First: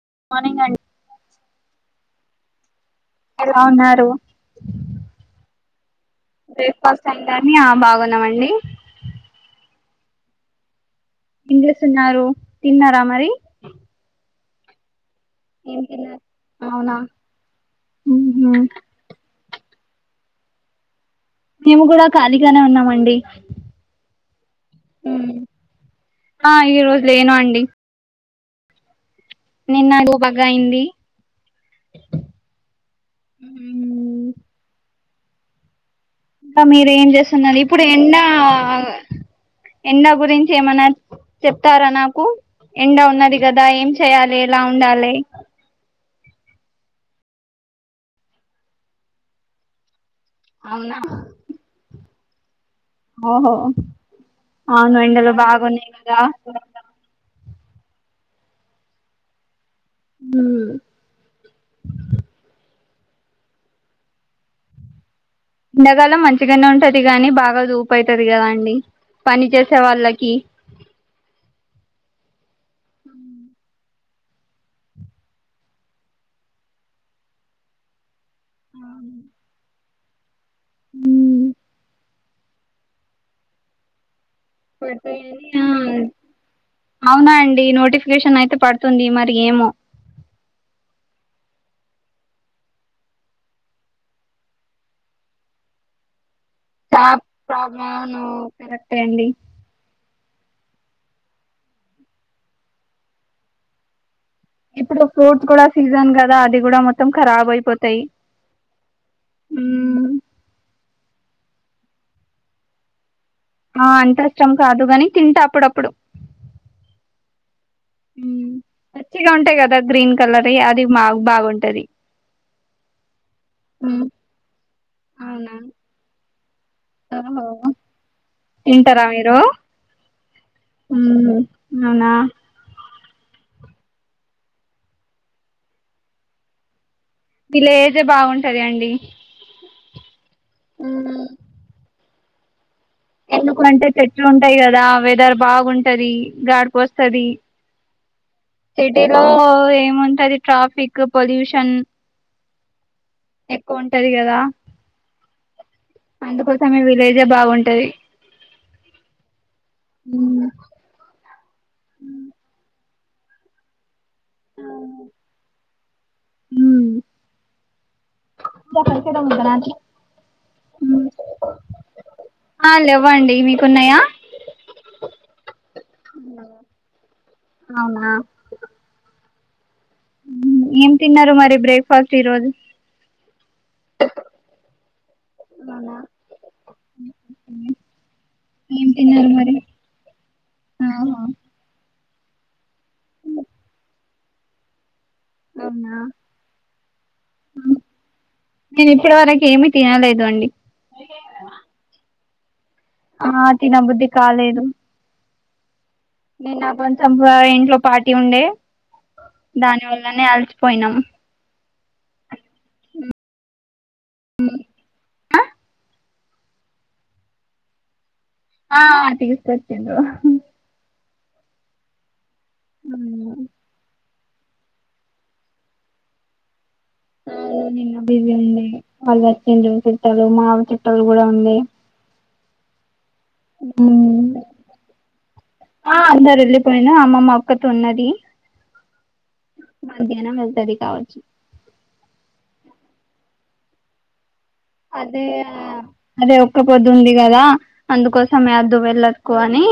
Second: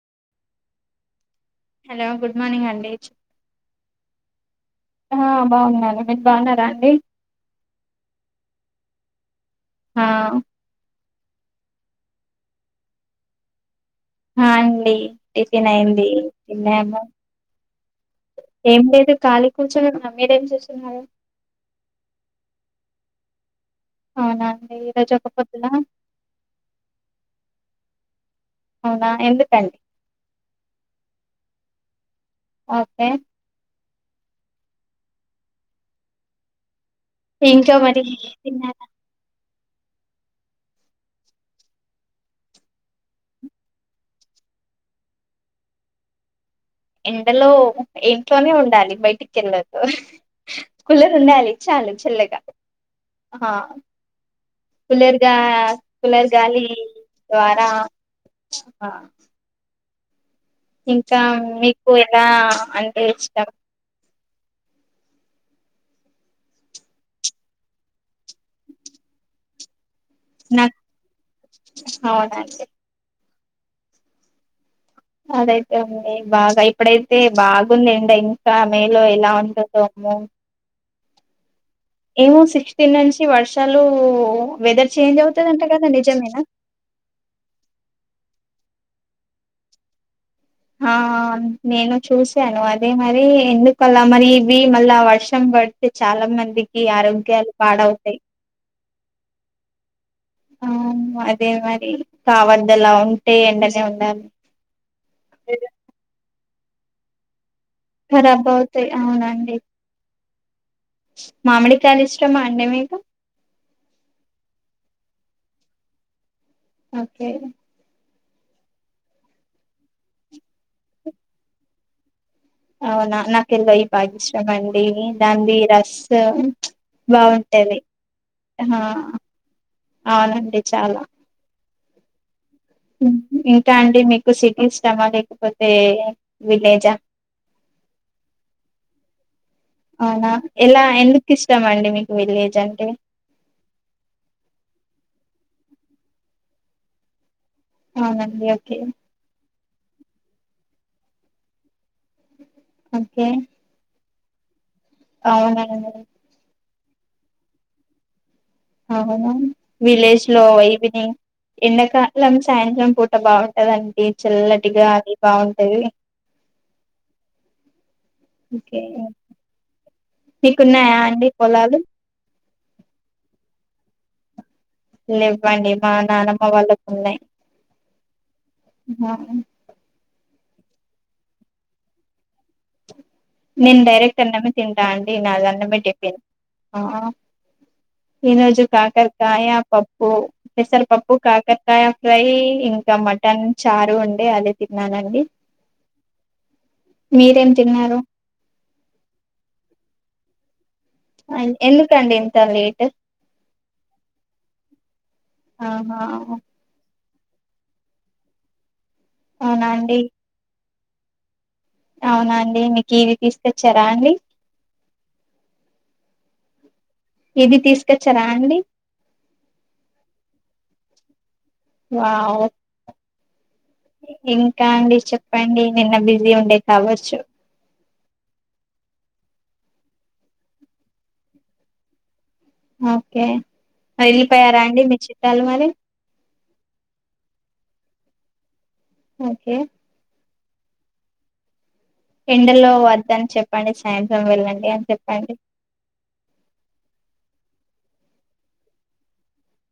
Good morning అండి hello good morning అండి ఎలా ఉన్నారు? ఆ బాగున్నాను మీరు బాగున్నారా అండి బ్రేక్ఫాస్ట్ అయిందా ఆ బాగున్నామండి ఆ ఏం జేస్తున్నారు తిన్నారా మరి హా అండి టిఫిన్ ఏం అయ్యింది తిన్నారు అవునా తిన్నాము ఊహూ ఏం లేదు ఖాళీ కూర్చోని ఉన్నాం మీరు ఏం చేస్తున్నారు మేము గూడా ఖాళీగానే ఉన్నామండి అవునా ఈరోజు ఉమ్ ఒక పొద్దున ఆ ఈ రోజు లేను అండి అవునా ఎందుకండి నిన్నడు బాగా అయింది ఓకే ఇంకా మీరు ఏం చేస్తున్నది ఇంకా ఇప్పుడు మరి ఎండ తిన్నారా ఎండ గురించి ఏమన చెప్తారా నాకు ఎండా ఉన్నది కదా ఏం చెయాలి ఎలా ఉండాలి ఎండలో ఇంట్లోనే ఉండాలి బయటికెళ్ళోదు అవునా కూలర్ ఉండాలి చాలు చల్లగా ఆ ఓహో అవును ఎండలు కులర్గా బాగున్నాయి కదా కులేర్గాలి ద్వారా ఆ ఇంకా మీకు ఎలా అంటే ఇష్టం ఎండాకాలం మంచిగానే ఉంటది గాని బాగా ూపు అయితది కదా అండి పని చేసే వాళ్ళ కి నాకు అవునండి అదైతే ఉంది బాగా ఇప్పుడైతే బాగుంది ఎండ ఇంకా మేలో ఎలా ఉంటదో మ్మో హుమ్ ఏమో సిక్స్టీన్ నుంచి వర్షాలు వెదర్ చేంజ్ అవుతదంట ఆ కదా నిజమేనా అవునా అండి నోటిఫికేషన్ అయితే పడుతుంది మరి ఏమో హ నేను చూసాను అదే మరి ఎందుకలా మరి ఇవి మళ్ళా వర్షం పడితే చాలా మందికి ఆరోగ్యాలు పాడవుతాయి తే అండి ఆ అదే మరి కావద్ద్దలా ఉంటే ఎండనే ఉండాలి ఇప్పుడు ఫ్రూట్స్ కూడా సీజన్ కదా అది కూడా మొత్తం రాబైపోత్ తై ఖరాబ్ అవుతాయి హుమ్ మామిడి కాయలు ఇష్టమా అండే మీకు ఆ అంతష్టం కాదు గాని తింట అప్పుడప్పుడు ఓకే హుమ్ పచ్చిగా ఉంటాయ్ కదా గ్రీన్ కలర్ యి అది బా బాగుంటది అవునా నాకెల్లో ఈ బాగిష్టం అండి అవునా దాందిి రసం ఓహో బాగుంటది ఆ తింటారా మీరు అవునండి చాలా మ్మ్ అవునా ఇంకా అండి మీకు సిటీ ఇష్టమా లేకపోతే విలేజా విలేజే బాగుంటది అండి అవునా ఎలా ఉమ్ ఎందుకు ఇష్టం అండి మీకు విలేజ్ అంటే ఎందుకంటే చెట్లు ఉంటాయి కదా వెదర్ బాగుంటది గాడ్పోస్తది అవునండి ఓకే సిటీలో ఏముంటది ట్రాఫిక్ పొల్యూషన్ ఓకే టాది కదా అవునవును అందుకోసమె విలేజే బాగుంటాది అవునా విలేజ్ లో ఈవినింగ్ ఎండకలం సాయంత్రం పు ట అబాగుంటదండి చిల్లటిగాలి బాగుంటది దక్కడికడ ముగ్రానికి మీీకున్నాయా అండి పొలాలు ఉన్నాయా లేవ్వండి మా నానమ్మ వాళ్ళకు ఉన్నాయ్ అవునా ఏం తిన్నారు మరి బ్రేక్ఫాస్ట్ ఈరోోజు నేను డైరెక్ట్ అన్నమే తింటా అండి నాదీ అన్నమే టిఫిన్ ఈ రోజు ఏం తిన్నారు కాకర్కాయ మరి పప్పు పేసర్ ఆహా పప్పు కాకర్కాయ చికెన్ ఫ్రై ఇంకా మటన్ చారు ఉండే అదే తిన్నానండి అవునా మీరేం తిన్నారు నేను ఇప్పటి వరకు ఏమి తినలేదు అండి ఎందు కండి ఇంత లేట్ ఆ తినబుద్ధి కాలేదు ఆహా అబ్బ ఇంట్లో పాటీ ఉండే అవునా దాని వల్లనే అలసిపోయినాం అవునాండి మీకు ఇది తీసుకొచ్చరా అండి ఇది తీసుక ఆ తీస్కోచ్చింరూ వావ్ అవును ఇంకా అండి చెప్పండి నిన్న బిజీ ఉండే కావచ్చు ఆ బిజి ఉండే వాళ్ళు వచ్చిండ్ర చుట్టాలు మావ చుట్టాలు కూడా ఉండే ఆ చుట్టాలు మరి ఆ అందరు వెళ్ళిపోయినా అమ్మమ్మ ఒక్కతి ఉన్న ది ఓకే మధ్యాహ్నం వెళ్తది కావచ్చు ఎండలో వద్దని చెప్పండి సాయంత్రం వెళ్ళ అదే అదే ఒక్క పొద్దుంది కదా అందుకోసమే అద్దు వెళ్ళకు అని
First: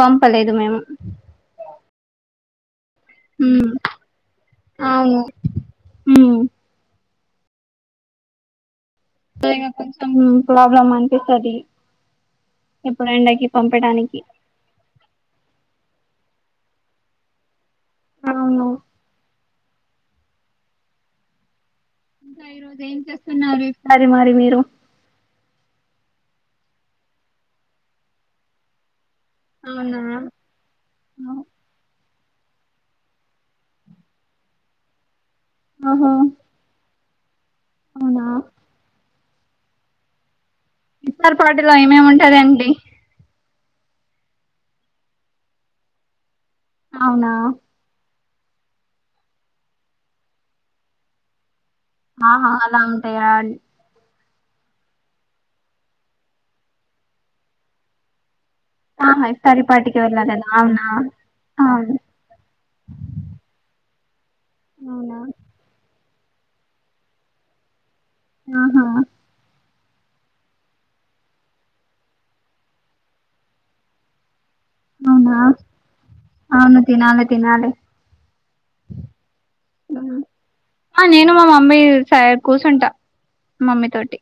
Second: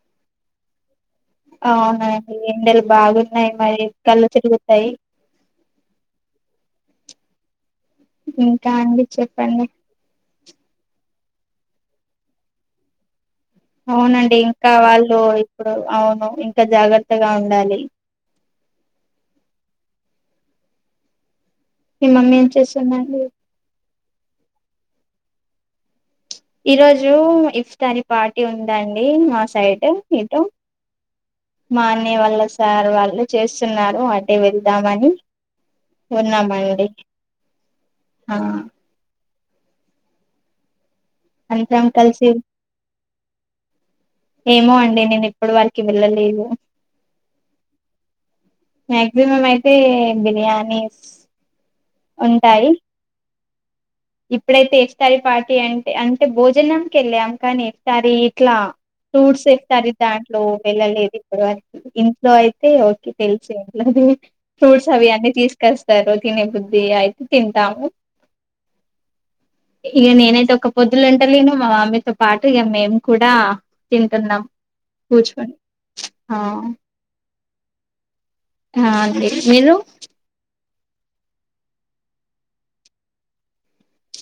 పంపలేదు మేము ఆహా బాగు ఉన్నాయి మరి కళ్ళు తిరుగుతాయి అవును ఇంకా అండి చెప్పండి కొంచెం ప్రాబ్లం అనిపిస్తుంది ఇప్పుడు ఎండకి పంపడానికి అవునండి ఇంకా వాళ్ళు ఇప్పుడు అవును ఇంకా జాగ్రత్తగా ఉండాలి అవును మీ మమ్మీ ఇంకా ఈ రోజు ఏం చేస్తుందండి చేస్తున్నారు ఈసారి మరి మీరు ఈ రోజు ఇఫ్తారి పార్టీ ఉందండి మా సైడ్ అవునా ఇటో నే వాళ్ళ సార్ వాళ్ళు చేస్తున్నారు అటే వెళ్దామని ఓహో కున్నామండి అవునా ఆ విసార్పాటిలో అందరం కలిసి ఏమేమింటాది అండి ఏమో అండి నేను ఎప్పుడు వారికి వెళ్ళలేదు అవునా మ్యాక్సిమం అయితే బిర్యానీ ఆహా అలా ఉంటాయా ఇప్పుడైతే ఇఫ్తారి పార్టీ అంటే అంటే భోజనంక వెళ్ళాము కానీ ఇఫ్తారి ఇట్లా ఆహా ఫ్రూడ్స్ ఇఫ్తార్ వఫారు పార్టీకి వెళ్ళాలి దాంట్లో కదా అవునా వెళ్ళలేదు ఇప్పుడు అ అవును ఇంట్లో అయితే ఓకే తెలిసు ఏంట్లేదు ఫ్రూట్స్ అవి అవునా అన్నీ తీసుకొస్తారు తినే బుద్ధి అయితే తింటాము ఆహా ఇక నేనైతే ఒక పొద్దులు ఉంటలేను మా మామీతో పాటు ఇక మేము కూడా తింటున్నాం అవునా కూర్చొని ఆ అవును తినాలి తినాలి ఆ అంతే మీరు ఆ నేను మా మమ్మీ స కూర్చుంటా మమ్మీ తోటి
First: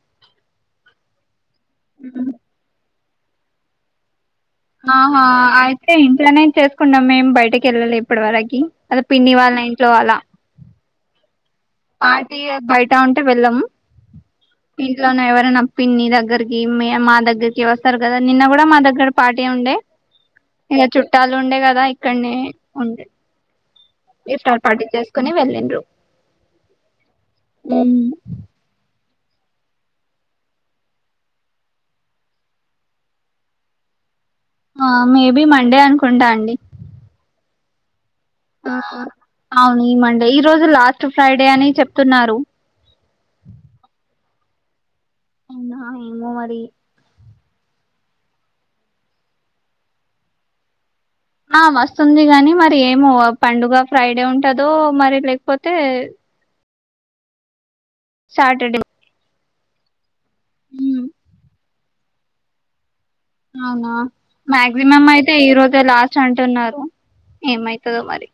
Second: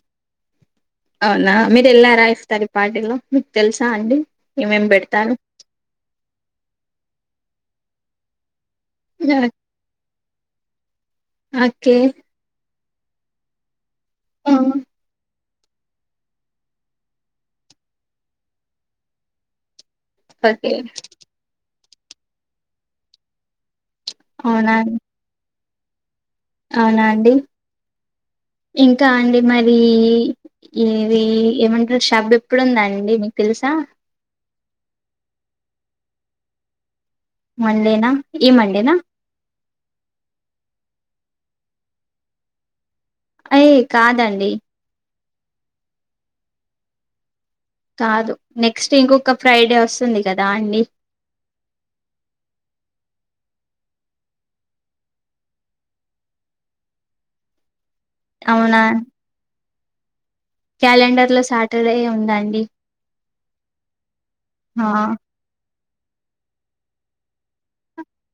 అవునా మీరు వెళ్ళారా ఇఫ్తారి ఈ పార్టీలో మీకు తెలుసా అండి ఏమేం ఆహా పెడతారు అయితే ఇంట్లోనే చేసుకున్నాం మేం బయటకి వెళ్ళాలి ఇప్పటి వరకి అదే పిన్ని వాళ్ళ ఇంట్లో అలా ఓకే పార్టీ బయట ఉంటే వెళ్ళము ఇంట్లోనే ఎవరైనా పిన్ని దగ్గరకి మా దగ్గరకి వస్తారు కదా నిన్న కూడా మా దగ్గర పాటీ ఉండే ఓకే ఇగా చుట్టాలు ఉండే కదా ఇక్కడనే ఉండే గిఫ్ట్ ఆర్ అవునా పార్టీ అండి. చేసుకోని వెళ్ళిండ్రు అవునా అండి ఇంకా అండి మరి ఇది ఏమంటారు షబ్ ఎప్పుడుందా అండి మీకు తెలుసా ఆ మేబి మండే అనుకుంటా అండి మండేనా ఈ మండేనా అవును ఈ మండే ఈ రోజు లాస్ట్ ఫ్రైడే అని చెప్తున్నారు ఐ కాదండి అవునా ఏమో మరి కాదు నెక్స్ట్ ఇంకొక ఫ్రైడే వస్తుంది కదా అండి ఆ వస్తుంది గాని మరి ఏమో పండుగ ఫ్రైడే ఉంటదో మరి లేకపోతే సాటర్డే అవునా క్యాలెండర్ లో సాటర్డే ఉందాండి అవునా ఆ మ్యాక్సిమమ్ అయితే ఈ రో లాస్ట్ అంటున్నారు ఏమైతదో మరి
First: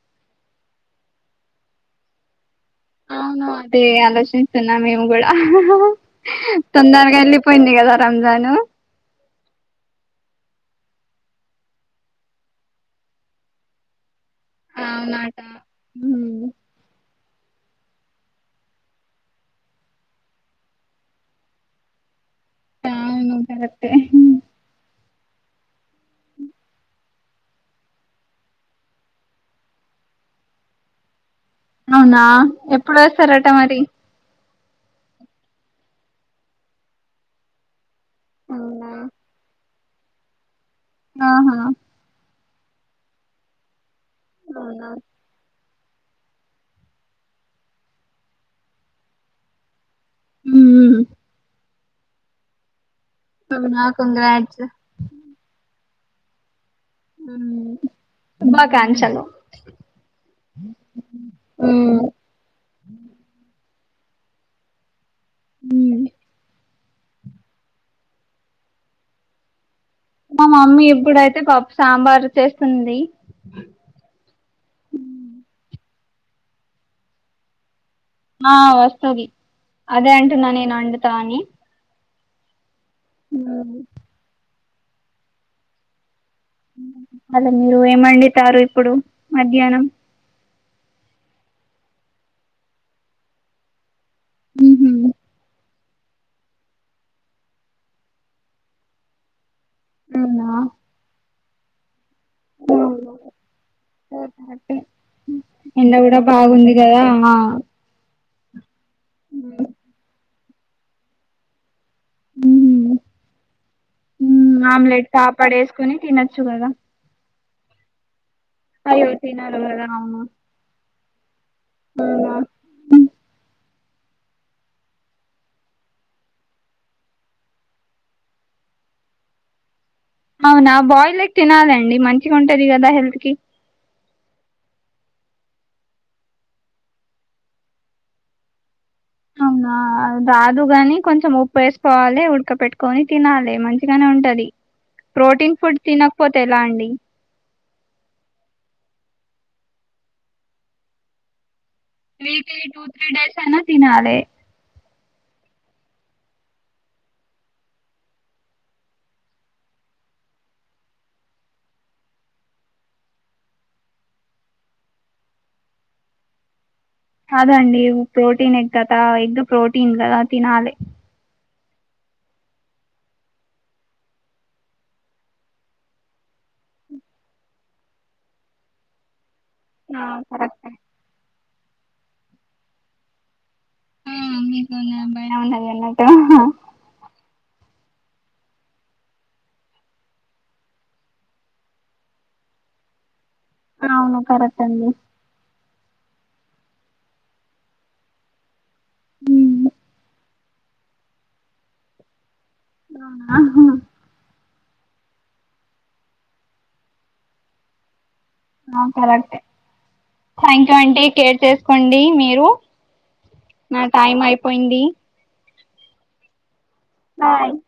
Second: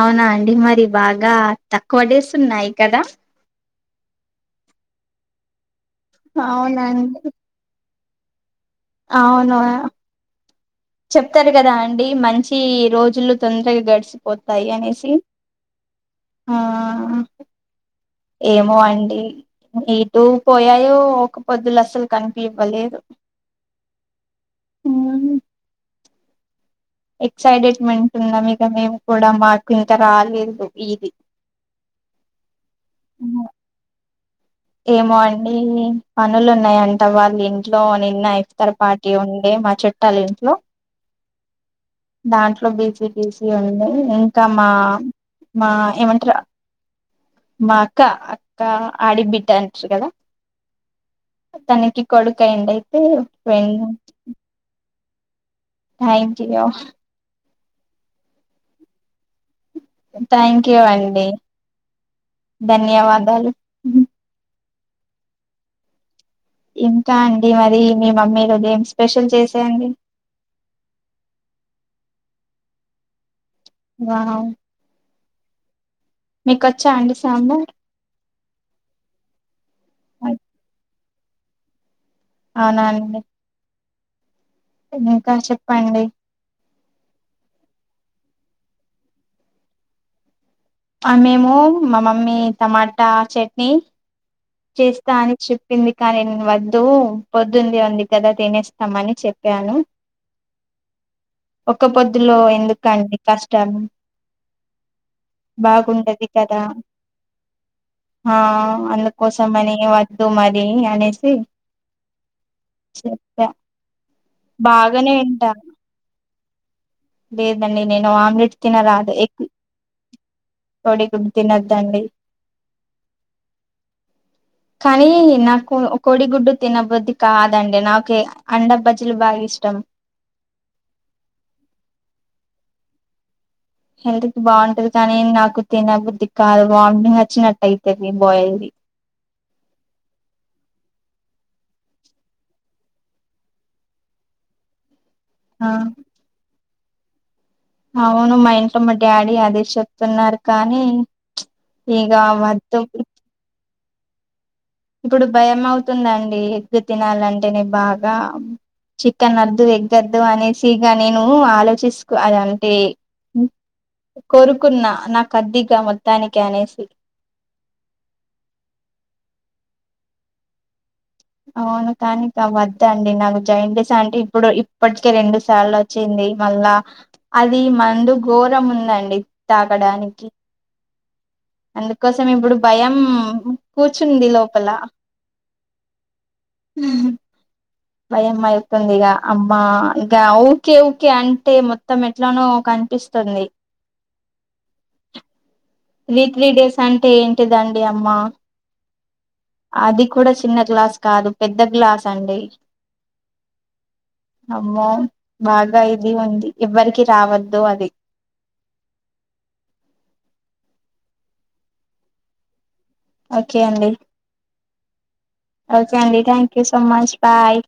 అవునా అండి మరి బాగా తక్కువడేస్ ఉన్నాయి కదా అవునా అంటే ఆలోచిస్తున్నా మేము కూడా తొందరగా అవునండి వెళ్ళిపోయింది కదా రంజాను అవును ఆ చెప్తారు కదా అండి మంచి రోజులు తొందరగా గడిచి పోతాయి అనేసి అవునాట ఉమ్. ఆ ఏమో అండి ఇటుూ పోయాయో ఒక పొద్దులు అసలు కని పివ్వలేదు అవును కరెక్టే ఎక్సైటెడ్మెంట్ ఉన్నా ఇగా మేము కూడా మాకింకా రాలేదు ఇది అవునా ఎప్పుడు వేస్తారట మరి ఏమో అండి పనులు ఉన్నాయంట వాళ్ళు ఇంట్లోని నా ఇఫ్తార్ అవునా పార్టీ ఉండే మా చుట్టాలు ఇంట్లో ఆహా దాంట్లో బిజీ బిజీ ఉండే ఇంకా మా అవునా మా ఏమంటారు మా అక్క అక్క ఆడి బిడ్డ అంటారు కదా ఉమ్ తనకి కొడుకు అయ్యిండే అయితే అవునా వెళ్లి కంగ్రాట్స్ థ్యాంక్ యూ శుభాకాంక్షలు థ్యాంక్ యూ అండి ఉమ్. ధన్యవాదాలు ఉమ్ ఇంకా అండి మరి మీ మమ్మీ ఈరోజు ఏం స్పెషల్ చేసియండి మా మమ్మీ ఇప్పుడైతే పప్పు సాంబార్ చేస్తుంది ఆ మీకు వచ్చా అండి సాంబార్ ఆ వస్తది అదే అంటున్నా నేను వండుతా అని అవునా అండి మ్మ్ ఇంకా చెప్పండి మళ్ళ మీరు ఏమండితారు ఇప్పుడు మధ్యాహ్నం ఆ మేము మా మమ్మీ టమాటా చట్నీ ఉహు చేస్తా అని చెప్ కానీ నేను వద్దు పొద్దుంది ఉంది కదా తినేస్తామని చెప్పాను అవునా ఒక్క పొద్దులో ఎందుకండి కష్టాలు కరెక్టే ఎండ కూడా బాగుంటది కదా బాగుంది ఆ అందుకో కోసమని వద్దు మరి అనేసి ఉ చెప్పా ఆమ్లెట్ బాగానే కాపాడ వింటా వేసుకొని తినొచ్చు కదా లేదండి నేను ఆమ్లెట్ అయ్యో తినరాదు ఎగ్ తినరు కదా కోడిగుడ్డు తినద్దండి అవునా కానీ నాకు కోడిగుడ్డు తినబుద్ది కాదండి నాకు అండ బజలు బాగా ఇష్టం మోత్తం అవునా బాయిల్డ్ ఎగ్ తినాలి కదా మంచిగా ఉంటది కదా హెల్త్ కి హెల్త్ బాగుంటది కానీ నాకు తిన బుద్ధి కాదు వాంతింగ్ వచ్చినట్టు అయితది బాల్ది అవున ఆ రాదు గాని కొంచెం ఉప్పు వేసుకోవాలి ఉడక పెట్టుకొని తినాలి మంచిగానే ఉంటది ప్రోటీన్ ఆ ఫుడ్ తినకపోతే ఎలా అండి అవును మా ఇంట్లో మా డాడీ అదే చెప్తున్నారు కానీ ఈగా అని ఏదు తీనాలే ఇప్పుడు భయం అవుతుందండి ఎగ్గులు తినాలంటేనే బాగా. చికెన్ వద్దు ఎగ్ వద్దు అనేసిగా నేను ఆలోచిస్తున్నాను అంటే. కోరుకున్నా నాకు వద్దు మొత్తానికి అనేసి. కాదండి ప్రోటీన్ ఎగ్ కదా ఎగ్ ప్రోటీన్ కదా తినాలి. అవును కాదండి వద్ద అండి జాండీస్ అంటే ఇప్పుడు ఇప్పటికే రెండు సార్లు వచ్చింది. మళ్ళా అది మందు ఘోరం ఉందండి ఆ తాగడానికి. కరెక్టే అందుకోసం ఇప్పుడు భయం. ఆ కూర్చుంది లోపల మీకు నా భయం ఉన్నది అన్నట్టు భయం అవుతుంది ఇక అమ్మా ఇక ఊకే ఊకే అంటే మొత్తం ఎట్లానో. అనిపిస్తుంది. అవును కరెక్ట్ అండి. రీ త్రీ డేస్ అంటే ఏంటిదండి అమ్మా. ఉ. అది కూడా చిన్న గ్లాస్ కాదు పెద్ద గ్లాస్ అండి. అ. హు అమ్మో బాగా ఇది ఉంది ఎవ్వరికి రావద్దు అది. కరెక్ట్ థ్యాంక్ యూ అంట కేర్ చేసుకోండి మీరు. ఓకే నా అండి టైం అయిపోయింది ఓకే అండిథ్యాంక్. So much bye.